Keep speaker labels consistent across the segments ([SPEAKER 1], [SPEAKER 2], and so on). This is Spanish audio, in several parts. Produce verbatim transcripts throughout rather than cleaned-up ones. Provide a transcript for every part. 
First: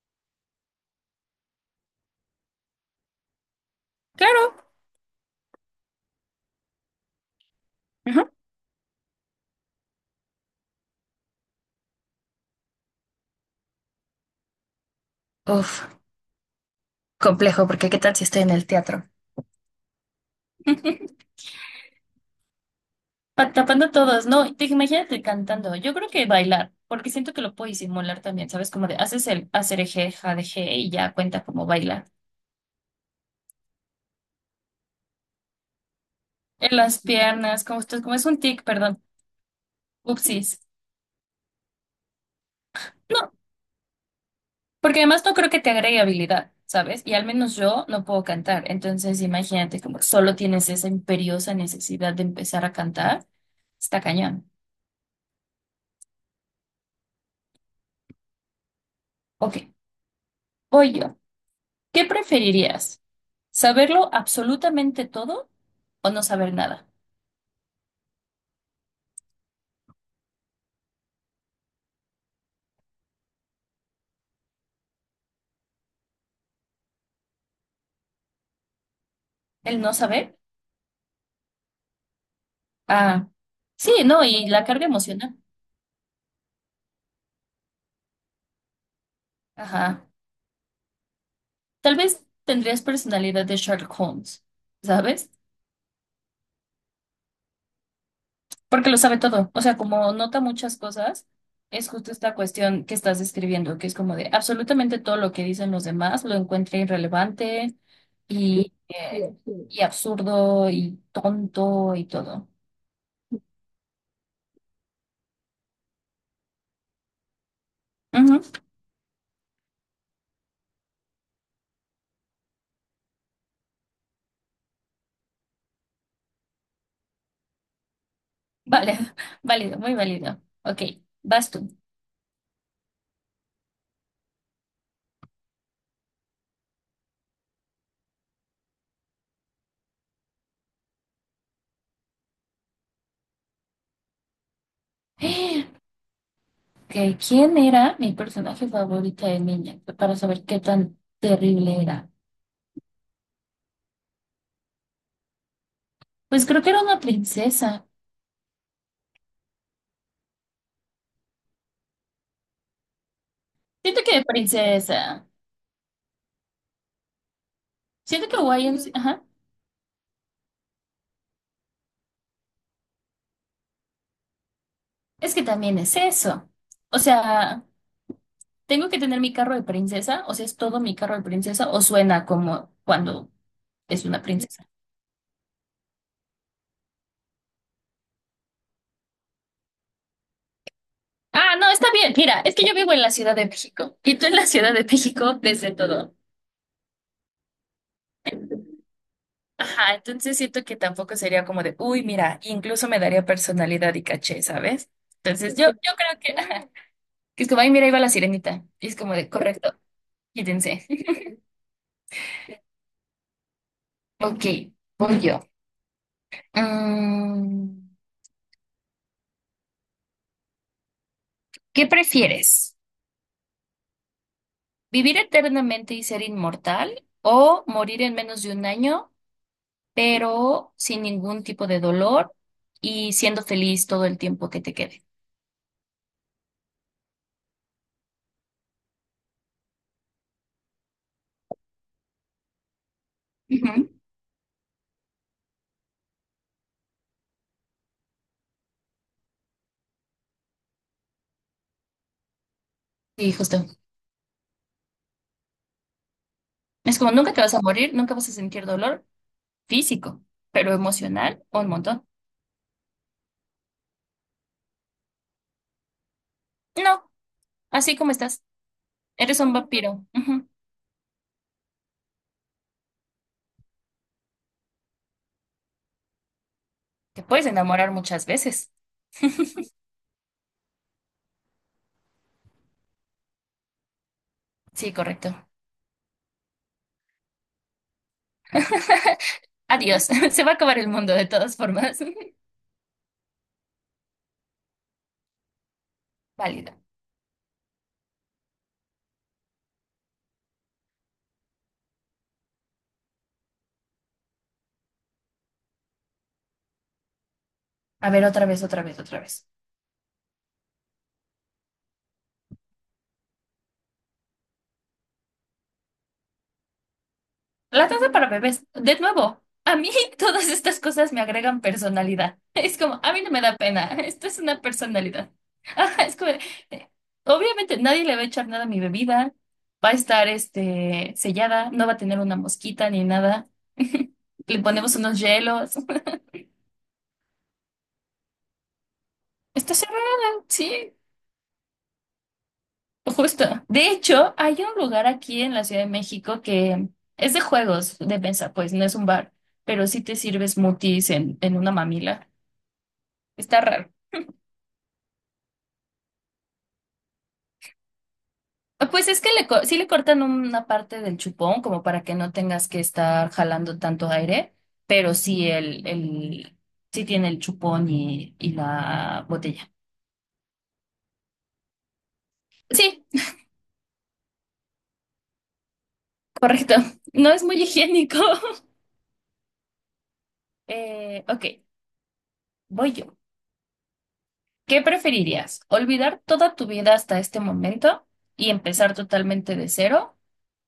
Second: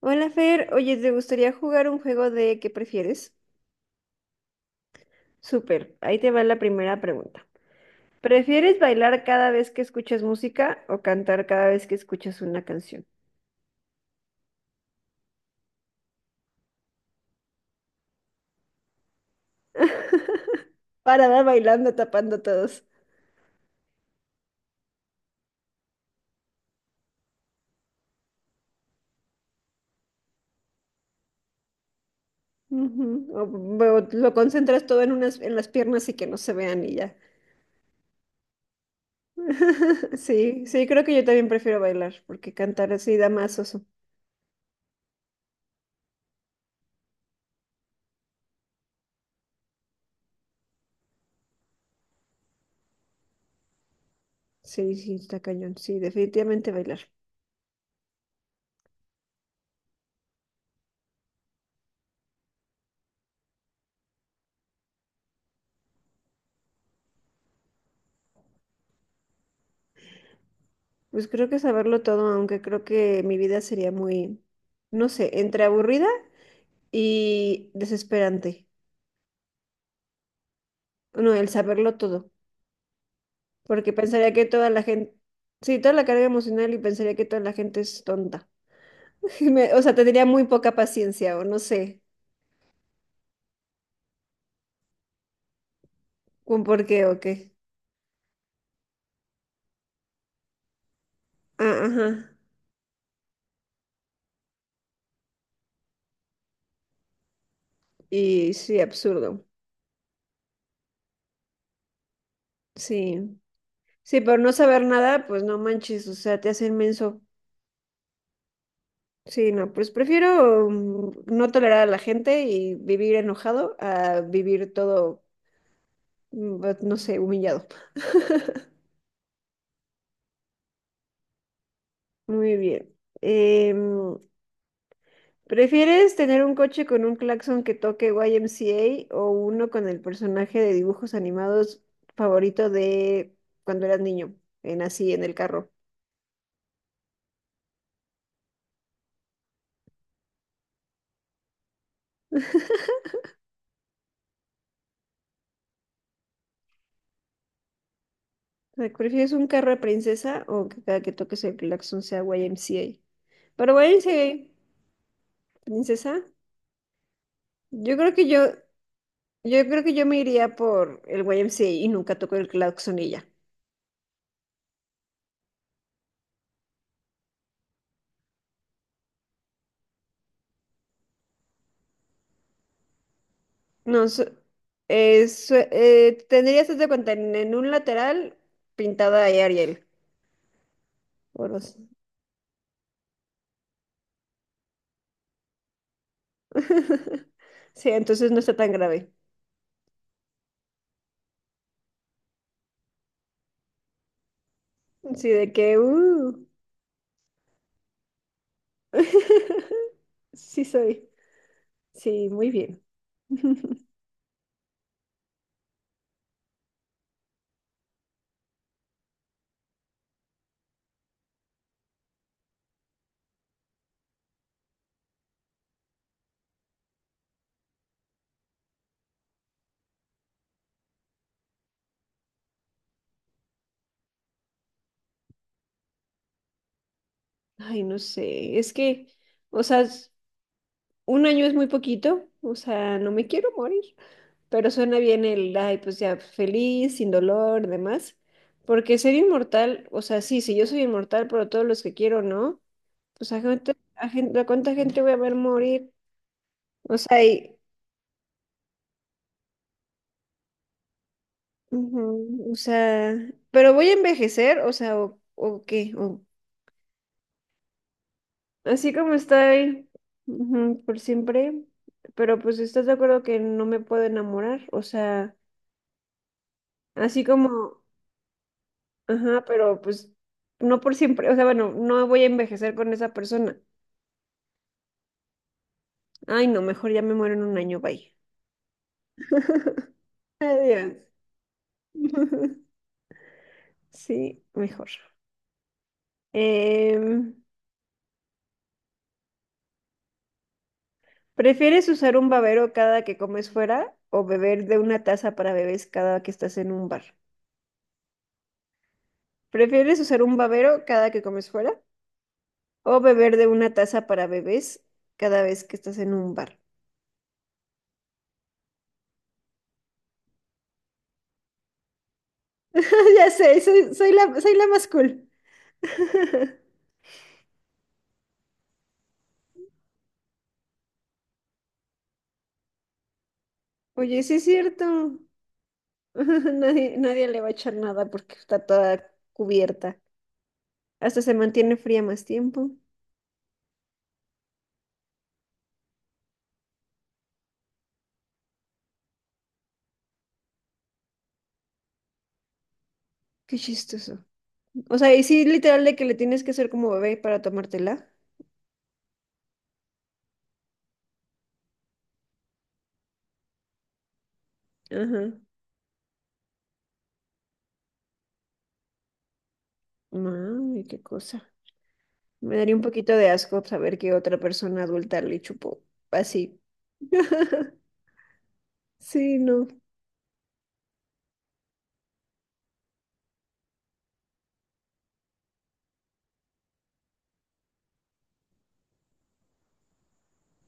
[SPEAKER 1] Hola Fer, oye, ¿te gustaría jugar un juego de qué prefieres?
[SPEAKER 2] Claro.
[SPEAKER 1] Súper, ahí te va la primera pregunta.
[SPEAKER 2] Ajá.
[SPEAKER 1] ¿Prefieres bailar cada vez que escuchas música o cantar cada vez que escuchas una canción?
[SPEAKER 2] Uf, Complejo, porque ¿qué tal si estoy en el teatro?
[SPEAKER 1] Para dar bailando, tapando todos.
[SPEAKER 2] Pa- Tapando todos, no, te, imagínate cantando. Yo creo que bailar, porque siento que lo puedo disimular también, ¿sabes? Como de haces el hacer eje, jadeje y ya cuenta como bailar.
[SPEAKER 1] Ujú. O, o lo concentras todo en unas, en las piernas y que no se
[SPEAKER 2] En
[SPEAKER 1] vean y
[SPEAKER 2] las
[SPEAKER 1] ya.
[SPEAKER 2] piernas, como esto, como es un tic, perdón. Upsis.
[SPEAKER 1] Sí, sí, creo que yo también prefiero bailar, porque cantar así da
[SPEAKER 2] No,
[SPEAKER 1] más oso.
[SPEAKER 2] porque además no creo que te agregue habilidad, ¿sabes? Y al menos yo no puedo cantar. Entonces, imagínate como solo tienes esa imperiosa necesidad de empezar a cantar. Está cañón.
[SPEAKER 1] Sí, sí, está cañón. Sí, definitivamente bailar.
[SPEAKER 2] Ok, voy yo. ¿Qué preferirías? ¿Saberlo absolutamente todo o no saber nada?
[SPEAKER 1] Pues creo que saberlo todo, aunque creo que mi vida sería muy, no sé, entre aburrida y desesperante.
[SPEAKER 2] El no saber.
[SPEAKER 1] No, el saberlo todo,
[SPEAKER 2] Ah,
[SPEAKER 1] porque
[SPEAKER 2] sí, no,
[SPEAKER 1] pensaría que
[SPEAKER 2] y la
[SPEAKER 1] toda la
[SPEAKER 2] carga
[SPEAKER 1] gente,
[SPEAKER 2] emocional.
[SPEAKER 1] sí, toda la carga emocional y pensaría que toda la gente es tonta. Y Me- o sea,
[SPEAKER 2] Ajá.
[SPEAKER 1] tendría muy poca paciencia o no
[SPEAKER 2] Tal
[SPEAKER 1] sé,
[SPEAKER 2] vez tendrías personalidad de Sherlock Holmes, ¿sabes?
[SPEAKER 1] con por qué o qué.
[SPEAKER 2] Porque lo sabe todo. O sea, como nota muchas cosas,
[SPEAKER 1] Ah,
[SPEAKER 2] es
[SPEAKER 1] ajá.
[SPEAKER 2] justo esta cuestión que estás describiendo, que es como de absolutamente todo lo que dicen los demás lo encuentra irrelevante
[SPEAKER 1] Y
[SPEAKER 2] y,
[SPEAKER 1] sí,
[SPEAKER 2] eh,
[SPEAKER 1] absurdo.
[SPEAKER 2] y absurdo y tonto y todo.
[SPEAKER 1] Sí. Sí, por no saber nada, pues no manches, o sea, te hace inmenso.
[SPEAKER 2] Ujú.
[SPEAKER 1] Sí, no, pues prefiero mm, no tolerar a la gente y vivir enojado a vivir todo, mm, but- no sé, humillado.
[SPEAKER 2] Vale, válido, muy válido. Ok, vas tú.
[SPEAKER 1] Muy bien. Em, ¿Prefieres tener un coche con un claxon que toque Y M C A o uno con el personaje de dibujos animados favorito de cuando eras niño, en así,
[SPEAKER 2] Ok,
[SPEAKER 1] en el carro?
[SPEAKER 2] ¿quién era mi personaje favorita de niña? Para saber qué tan terrible era. Pues creo que era una princesa.
[SPEAKER 1] O sea, ¿prefieres un carro de princesa o que cada que toques el claxon sea Y M C A? Pero
[SPEAKER 2] Siento que princesa.
[SPEAKER 1] Y M C A, princesa, yo creo que
[SPEAKER 2] Siento que
[SPEAKER 1] yo
[SPEAKER 2] Hawaiian... Ajá.
[SPEAKER 1] yo creo que yo me iría por el Y M C A y nunca toco el claxon y ya.
[SPEAKER 2] Es que también es eso. O sea, tengo que tener mi carro de princesa. O sea, es todo mi carro de princesa. O suena como cuando es
[SPEAKER 1] No,
[SPEAKER 2] una
[SPEAKER 1] sé.
[SPEAKER 2] princesa.
[SPEAKER 1] Eh, su- eh, tendrías haz de cuenta en, en un lateral pintada ahí Ariel. o
[SPEAKER 2] Ah, no,
[SPEAKER 1] los-
[SPEAKER 2] está bien. Mira, es que yo vivo en la Ciudad de México. Y tú en la Ciudad de México desde todo.
[SPEAKER 1] Sí, entonces no está tan grave.
[SPEAKER 2] Ajá, entonces siento que tampoco sería como de, uy, mira, incluso me daría personalidad y caché, ¿sabes?
[SPEAKER 1] Sí, de
[SPEAKER 2] Entonces yo,
[SPEAKER 1] que,
[SPEAKER 2] yo creo que,
[SPEAKER 1] uh.
[SPEAKER 2] ajá, que es como, ay, mira, ahí va la sirenita. Y es como de, correcto,
[SPEAKER 1] Sí
[SPEAKER 2] quítense.
[SPEAKER 1] soy. Sí, muy bien.
[SPEAKER 2] Ok, voy yo. Mm, ¿qué prefieres? ¿Vivir eternamente y ser inmortal o morir en menos de un año, pero sin ningún tipo de dolor y siendo feliz todo el tiempo que te quede?
[SPEAKER 1] Ay, no sé, es que, o sea, s- un año es muy poquito, o sea, no me quiero morir.
[SPEAKER 2] Ujú.
[SPEAKER 1] Pero suena bien el, ay, pues ya, feliz, sin dolor, demás. Porque ser inmortal, o sea, sí, sí, yo soy inmortal, pero todos los que quiero, ¿no? Pues
[SPEAKER 2] Sí,
[SPEAKER 1] a
[SPEAKER 2] justo.
[SPEAKER 1] gente, a gente- ¿a cuánta gente voy a ver morir? O
[SPEAKER 2] Es como,
[SPEAKER 1] sea,
[SPEAKER 2] nunca te vas
[SPEAKER 1] y,
[SPEAKER 2] a morir, nunca vas a sentir dolor físico, pero emocional, un montón.
[SPEAKER 1] ujú, o sea, pero voy a envejecer, o sea, o, o qué, o-
[SPEAKER 2] No, así como estás.
[SPEAKER 1] así como
[SPEAKER 2] Eres un
[SPEAKER 1] estoy,
[SPEAKER 2] vampiro. Ujú.
[SPEAKER 1] ujú, por siempre, pero pues estás de acuerdo que no me puedo enamorar, o sea,
[SPEAKER 2] Te
[SPEAKER 1] así
[SPEAKER 2] puedes
[SPEAKER 1] como,
[SPEAKER 2] enamorar muchas veces.
[SPEAKER 1] ajá, pero pues no por siempre, o sea, bueno, no voy a envejecer con esa persona.
[SPEAKER 2] Sí, correcto.
[SPEAKER 1] Ay, no, mejor ya me muero en un año, bye.
[SPEAKER 2] Adiós. Se va a acabar el
[SPEAKER 1] Adiós.
[SPEAKER 2] mundo de todas formas.
[SPEAKER 1] Sí, mejor.
[SPEAKER 2] Válido.
[SPEAKER 1] Em, ¿Prefieres usar un babero cada que comes fuera o beber de una taza para bebés cada que estás en un bar?
[SPEAKER 2] A ver, otra vez, otra vez, otra vez.
[SPEAKER 1] ¿Prefieres usar un babero cada que comes fuera o beber de una taza para bebés cada vez que estás en un bar?
[SPEAKER 2] La taza para bebés, de nuevo, a mí todas estas cosas me agregan personalidad. Es como, a mí
[SPEAKER 1] Ya
[SPEAKER 2] no me da
[SPEAKER 1] sé,
[SPEAKER 2] pena,
[SPEAKER 1] soy, soy
[SPEAKER 2] esto es
[SPEAKER 1] la, soy
[SPEAKER 2] una
[SPEAKER 1] la más cool.
[SPEAKER 2] personalidad. Ajá, es como, eh, obviamente nadie le va a echar nada a mi bebida, va a estar este, sellada, no va a tener una mosquita ni nada.
[SPEAKER 1] Oye, sí es
[SPEAKER 2] Le ponemos
[SPEAKER 1] cierto.
[SPEAKER 2] unos hielos.
[SPEAKER 1] Nadie, nadie le va a echar nada porque está toda
[SPEAKER 2] Está
[SPEAKER 1] cubierta.
[SPEAKER 2] cerrada, sí,
[SPEAKER 1] Hasta se mantiene fría más tiempo.
[SPEAKER 2] justo. De hecho, hay un lugar aquí en la Ciudad de México que es de juegos de mesa, pues no es un bar, pero sí te sirves smoothies en, en una mamila.
[SPEAKER 1] Qué
[SPEAKER 2] Está raro.
[SPEAKER 1] chistoso. O sea, y sí, literal de que le tienes que hacer como bebé para tomártela.
[SPEAKER 2] Ah, pues es que le, co- sí le cortan una parte del chupón como para que no tengas que estar jalando tanto aire, pero
[SPEAKER 1] Ajá.
[SPEAKER 2] sí el, el sí tiene el chupón y, y la botella.
[SPEAKER 1] Mami, qué cosa. Me daría un
[SPEAKER 2] Sí,
[SPEAKER 1] poquito de asco saber que otra persona adulta le chupó así.
[SPEAKER 2] correcto. No es muy higiénico.
[SPEAKER 1] Sí, no.
[SPEAKER 2] Eh, ok, voy yo. ¿Qué preferirías? ¿Olvidar toda tu vida hasta este momento y empezar totalmente de cero?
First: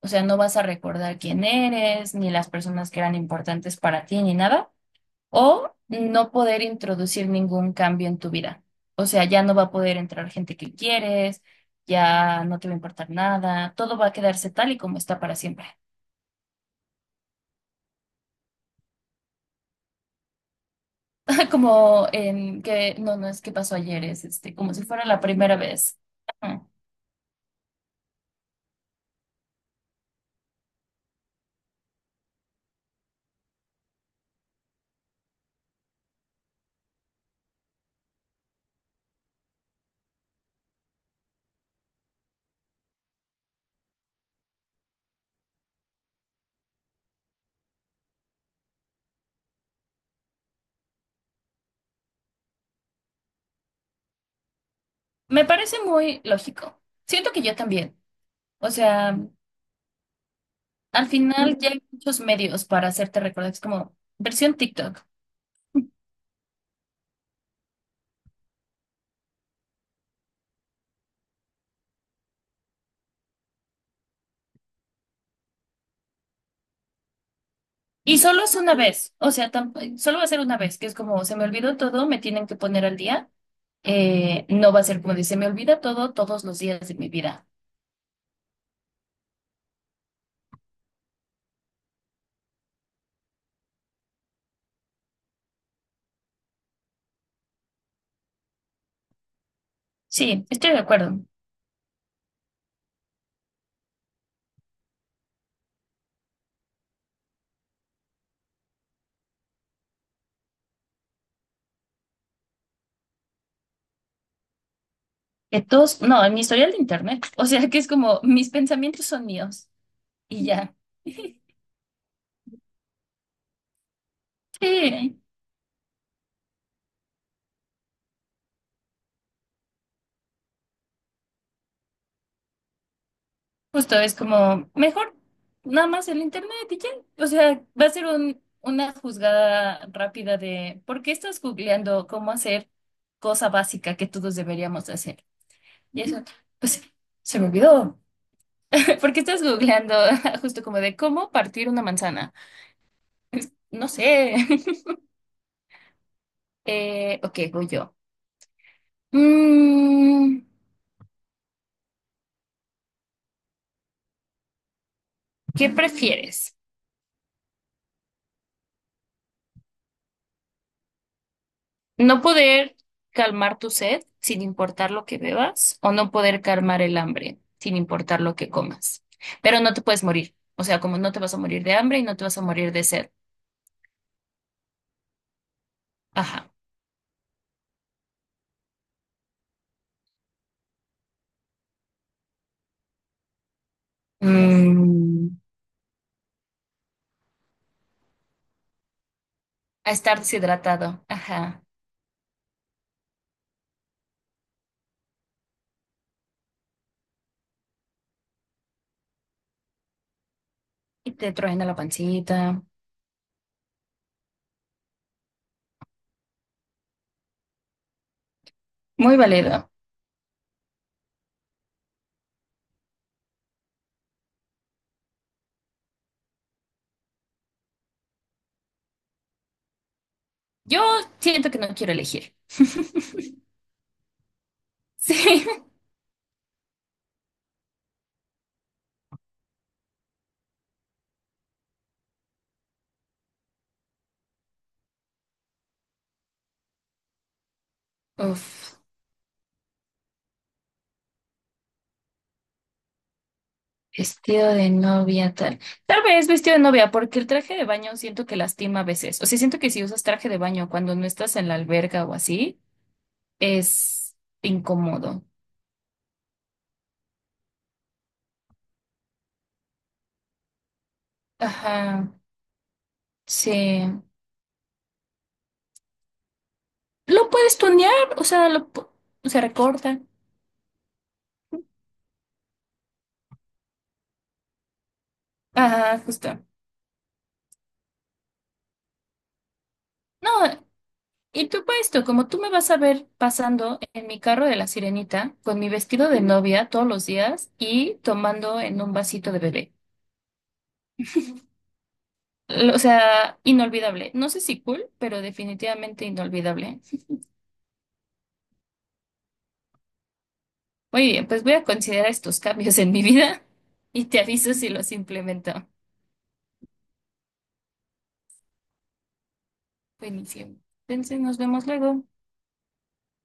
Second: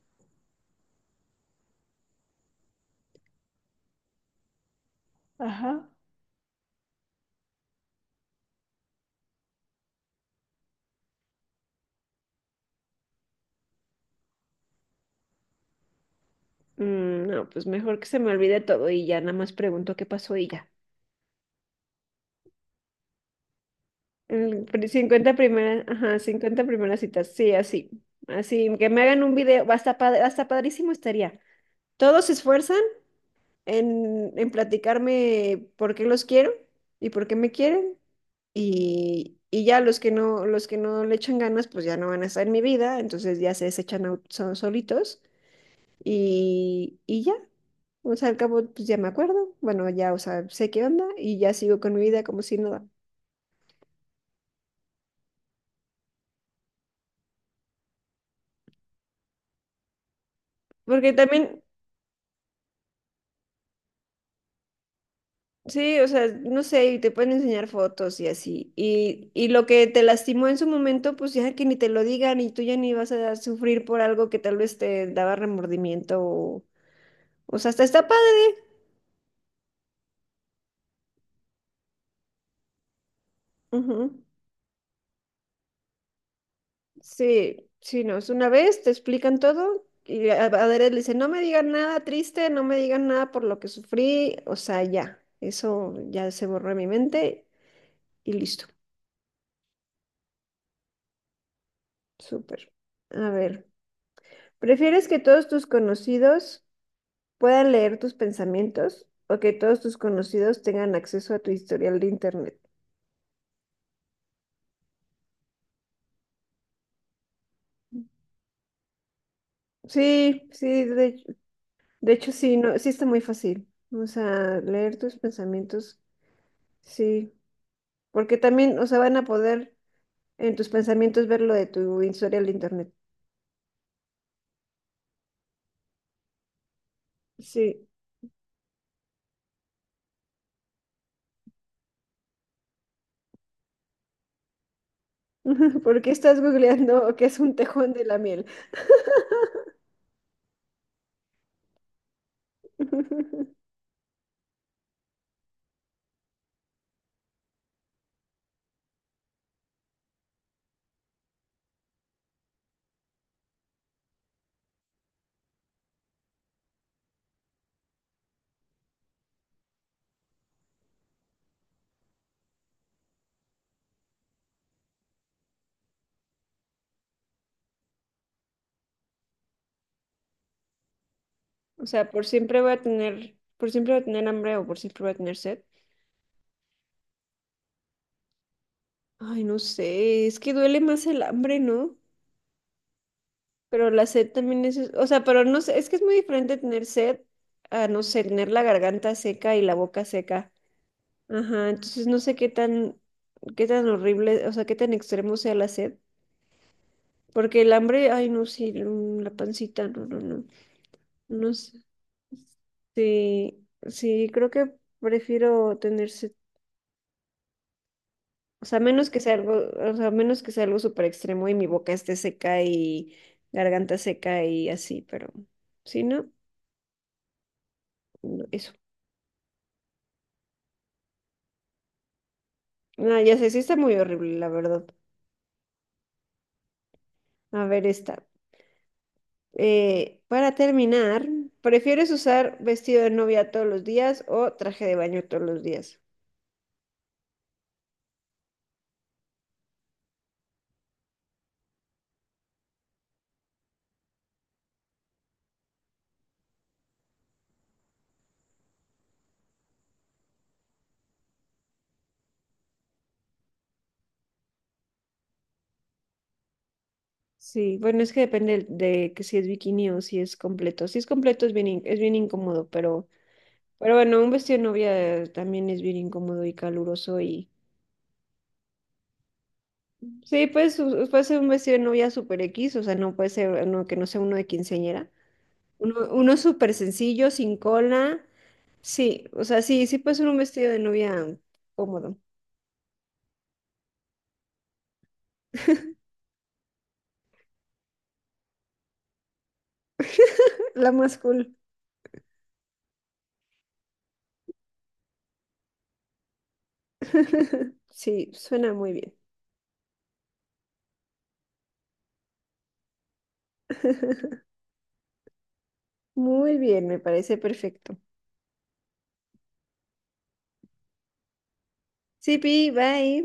[SPEAKER 2] O sea, no vas a recordar quién eres, ni las personas que eran importantes para ti, ni nada. ¿O
[SPEAKER 1] Ajá.
[SPEAKER 2] no poder introducir ningún cambio en tu vida? O sea, ya no va a poder entrar gente que quieres, ya no te va a importar nada, todo va a quedarse tal y como está para siempre.
[SPEAKER 1] Mm, no, pues mejor que se me olvide todo y ya nada más pregunto qué pasó y ya.
[SPEAKER 2] Como en que, no, no es que pasó ayer, es este,
[SPEAKER 1] El
[SPEAKER 2] como si
[SPEAKER 1] pri-
[SPEAKER 2] fuera la
[SPEAKER 1] cincuenta
[SPEAKER 2] primera
[SPEAKER 1] primeras,
[SPEAKER 2] vez.
[SPEAKER 1] ajá, cincuenta
[SPEAKER 2] Ajá.
[SPEAKER 1] primeras citas, sí, así, así, que me hagan un video, hasta, pa- hasta padrísimo estaría. Todos se esfuerzan en, en platicarme por qué los quiero y por qué me quieren y, y ya los que no, los que no le echan ganas, pues ya no van a estar en mi vida, entonces ya se desechan au- so- solitos y, y ya, o sea, al cabo, pues ya me acuerdo, bueno, ya, o sea, sé qué onda y ya sigo con mi vida como si nada.
[SPEAKER 2] Me parece muy lógico. Siento que yo también. O sea, al
[SPEAKER 1] Porque
[SPEAKER 2] final
[SPEAKER 1] también,
[SPEAKER 2] ya hay muchos medios para hacerte recordar. Es como versión TikTok.
[SPEAKER 1] sí, o sea, no sé, y te pueden enseñar fotos y así. Y, y lo que te lastimó en su momento, pues ya que ni te lo digan y tú ya ni vas a sufrir por algo que tal vez te daba remordimiento o, o sea, hasta está
[SPEAKER 2] Y
[SPEAKER 1] padre.
[SPEAKER 2] solo es una vez. O sea, tamp- solo va a ser una vez, que es como se me olvidó todo, me tienen que poner al día.
[SPEAKER 1] Ujú.
[SPEAKER 2] Eh, no va a ser como dice, me olvida todo todos los días de mi vida.
[SPEAKER 1] Sí, sí, no, es una vez, te explican todo y a Adrián le dice, no me digan nada triste, no me digan nada por lo que sufrí, o sea, ya, eso ya se borró de mi mente y listo,
[SPEAKER 2] Sí, estoy de acuerdo.
[SPEAKER 1] súper. A ver, ¿prefieres que todos tus conocidos puedan leer tus pensamientos o que todos tus conocidos tengan acceso a tu historial de internet?
[SPEAKER 2] Que todos, no, en mi historial de internet. O sea, que es como, mis pensamientos son míos y
[SPEAKER 1] Sí,
[SPEAKER 2] ya.
[SPEAKER 1] sí, de, de hecho sí, no, sí está muy fácil. O sea, leer tus
[SPEAKER 2] Sí,
[SPEAKER 1] pensamientos, sí, porque también, o sea, van a poder en tus pensamientos ver lo de tu historial de internet.
[SPEAKER 2] justo es como, mejor nada más el internet y ya. O sea, va
[SPEAKER 1] Sí.
[SPEAKER 2] a ser un, una juzgada rápida de, ¿por qué estás googleando cómo hacer cosa básica que todos deberíamos de hacer? Y
[SPEAKER 1] ¿Por qué
[SPEAKER 2] eso,
[SPEAKER 1] estás
[SPEAKER 2] pues,
[SPEAKER 1] googleando que
[SPEAKER 2] se
[SPEAKER 1] es
[SPEAKER 2] me
[SPEAKER 1] un tejón
[SPEAKER 2] olvidó.
[SPEAKER 1] de la miel?
[SPEAKER 2] ¿Por qué estás googleando justo como de cómo partir una manzana? No sé. Eh, ok, voy yo. Mm, ¿qué prefieres? ¿No poder calmar tu sed sin importar lo que bebas o no poder calmar el hambre sin importar lo que comas? Pero no te puedes morir. O sea, como no te vas a morir de
[SPEAKER 1] O
[SPEAKER 2] hambre y
[SPEAKER 1] sea,
[SPEAKER 2] no
[SPEAKER 1] por
[SPEAKER 2] te vas a
[SPEAKER 1] siempre voy
[SPEAKER 2] morir
[SPEAKER 1] a
[SPEAKER 2] de sed.
[SPEAKER 1] tener, por siempre voy a tener hambre o por siempre voy a tener sed.
[SPEAKER 2] Ajá.
[SPEAKER 1] Ay, no sé, es que duele más el hambre, ¿no? Pero la sed también es, o sea,
[SPEAKER 2] Mm,
[SPEAKER 1] pero no sé, es que es muy diferente tener sed a, no sé, tener la garganta seca y la
[SPEAKER 2] a
[SPEAKER 1] boca
[SPEAKER 2] estar
[SPEAKER 1] seca.
[SPEAKER 2] deshidratado. Ajá.
[SPEAKER 1] Ajá, entonces no sé qué tan, qué tan, horrible, o sea, qué tan extremo sea la sed. Porque el hambre, ay, no, sí, mm, la pancita, no, no, no,
[SPEAKER 2] Y te
[SPEAKER 1] no
[SPEAKER 2] truena la
[SPEAKER 1] sé.
[SPEAKER 2] pancita.
[SPEAKER 1] Sí, sí, creo que prefiero tener sed. O sea, menos
[SPEAKER 2] Muy
[SPEAKER 1] que sea algo,
[SPEAKER 2] válido.
[SPEAKER 1] o sea, menos que sea algo súper extremo y mi boca esté seca y garganta seca y así, pero si no, no, eso.
[SPEAKER 2] Yo siento que no quiero elegir.
[SPEAKER 1] No, ya sé, sí está muy horrible, la verdad.
[SPEAKER 2] Sí.
[SPEAKER 1] A ver, esta. Eh, para terminar, ¿prefieres usar vestido de novia todos los días o traje de baño todos los días?
[SPEAKER 2] Uf. Vestido de novia, tal. Tal vez vestido de novia, porque el traje de baño siento que lastima a veces. O sea, siento que si usas traje de baño cuando no estás en la alberga o así, es incómodo.
[SPEAKER 1] Sí, bueno, es que depende de que si es bikini o si es completo. Si es completo es bien, in- es
[SPEAKER 2] Ajá,
[SPEAKER 1] bien incómodo, pero, pero,
[SPEAKER 2] sí.
[SPEAKER 1] bueno, un vestido de novia eh, también es bien incómodo y caluroso
[SPEAKER 2] Lo
[SPEAKER 1] y...
[SPEAKER 2] puedes tunear, o sea, lo pu- se recorta.
[SPEAKER 1] Sí, pues u- puede ser un vestido de novia super X, o sea, no puede ser uno que no sea uno de quinceañera.
[SPEAKER 2] Ajá,
[SPEAKER 1] Uno, uno
[SPEAKER 2] justo.
[SPEAKER 1] súper sencillo, sin cola. Sí, o sea, sí, sí puede ser un
[SPEAKER 2] No,
[SPEAKER 1] vestido de novia
[SPEAKER 2] y tú para esto,
[SPEAKER 1] cómodo.
[SPEAKER 2] como tú me vas a ver pasando en mi carro de la sirenita, con mi vestido de novia todos los días y tomando en un vasito de bebé.
[SPEAKER 1] La más cool.
[SPEAKER 2] L- O sea, inolvidable. No sé si cool, pero definitivamente inolvidable.
[SPEAKER 1] Sí, suena muy bien.
[SPEAKER 2] Muy bien, pues voy a considerar estos cambios en mi vida y te aviso si los implemento.
[SPEAKER 1] Muy bien, me parece perfecto.
[SPEAKER 2] Buenísimo. Entonces nos vemos luego.
[SPEAKER 1] Sí, Pi, bye.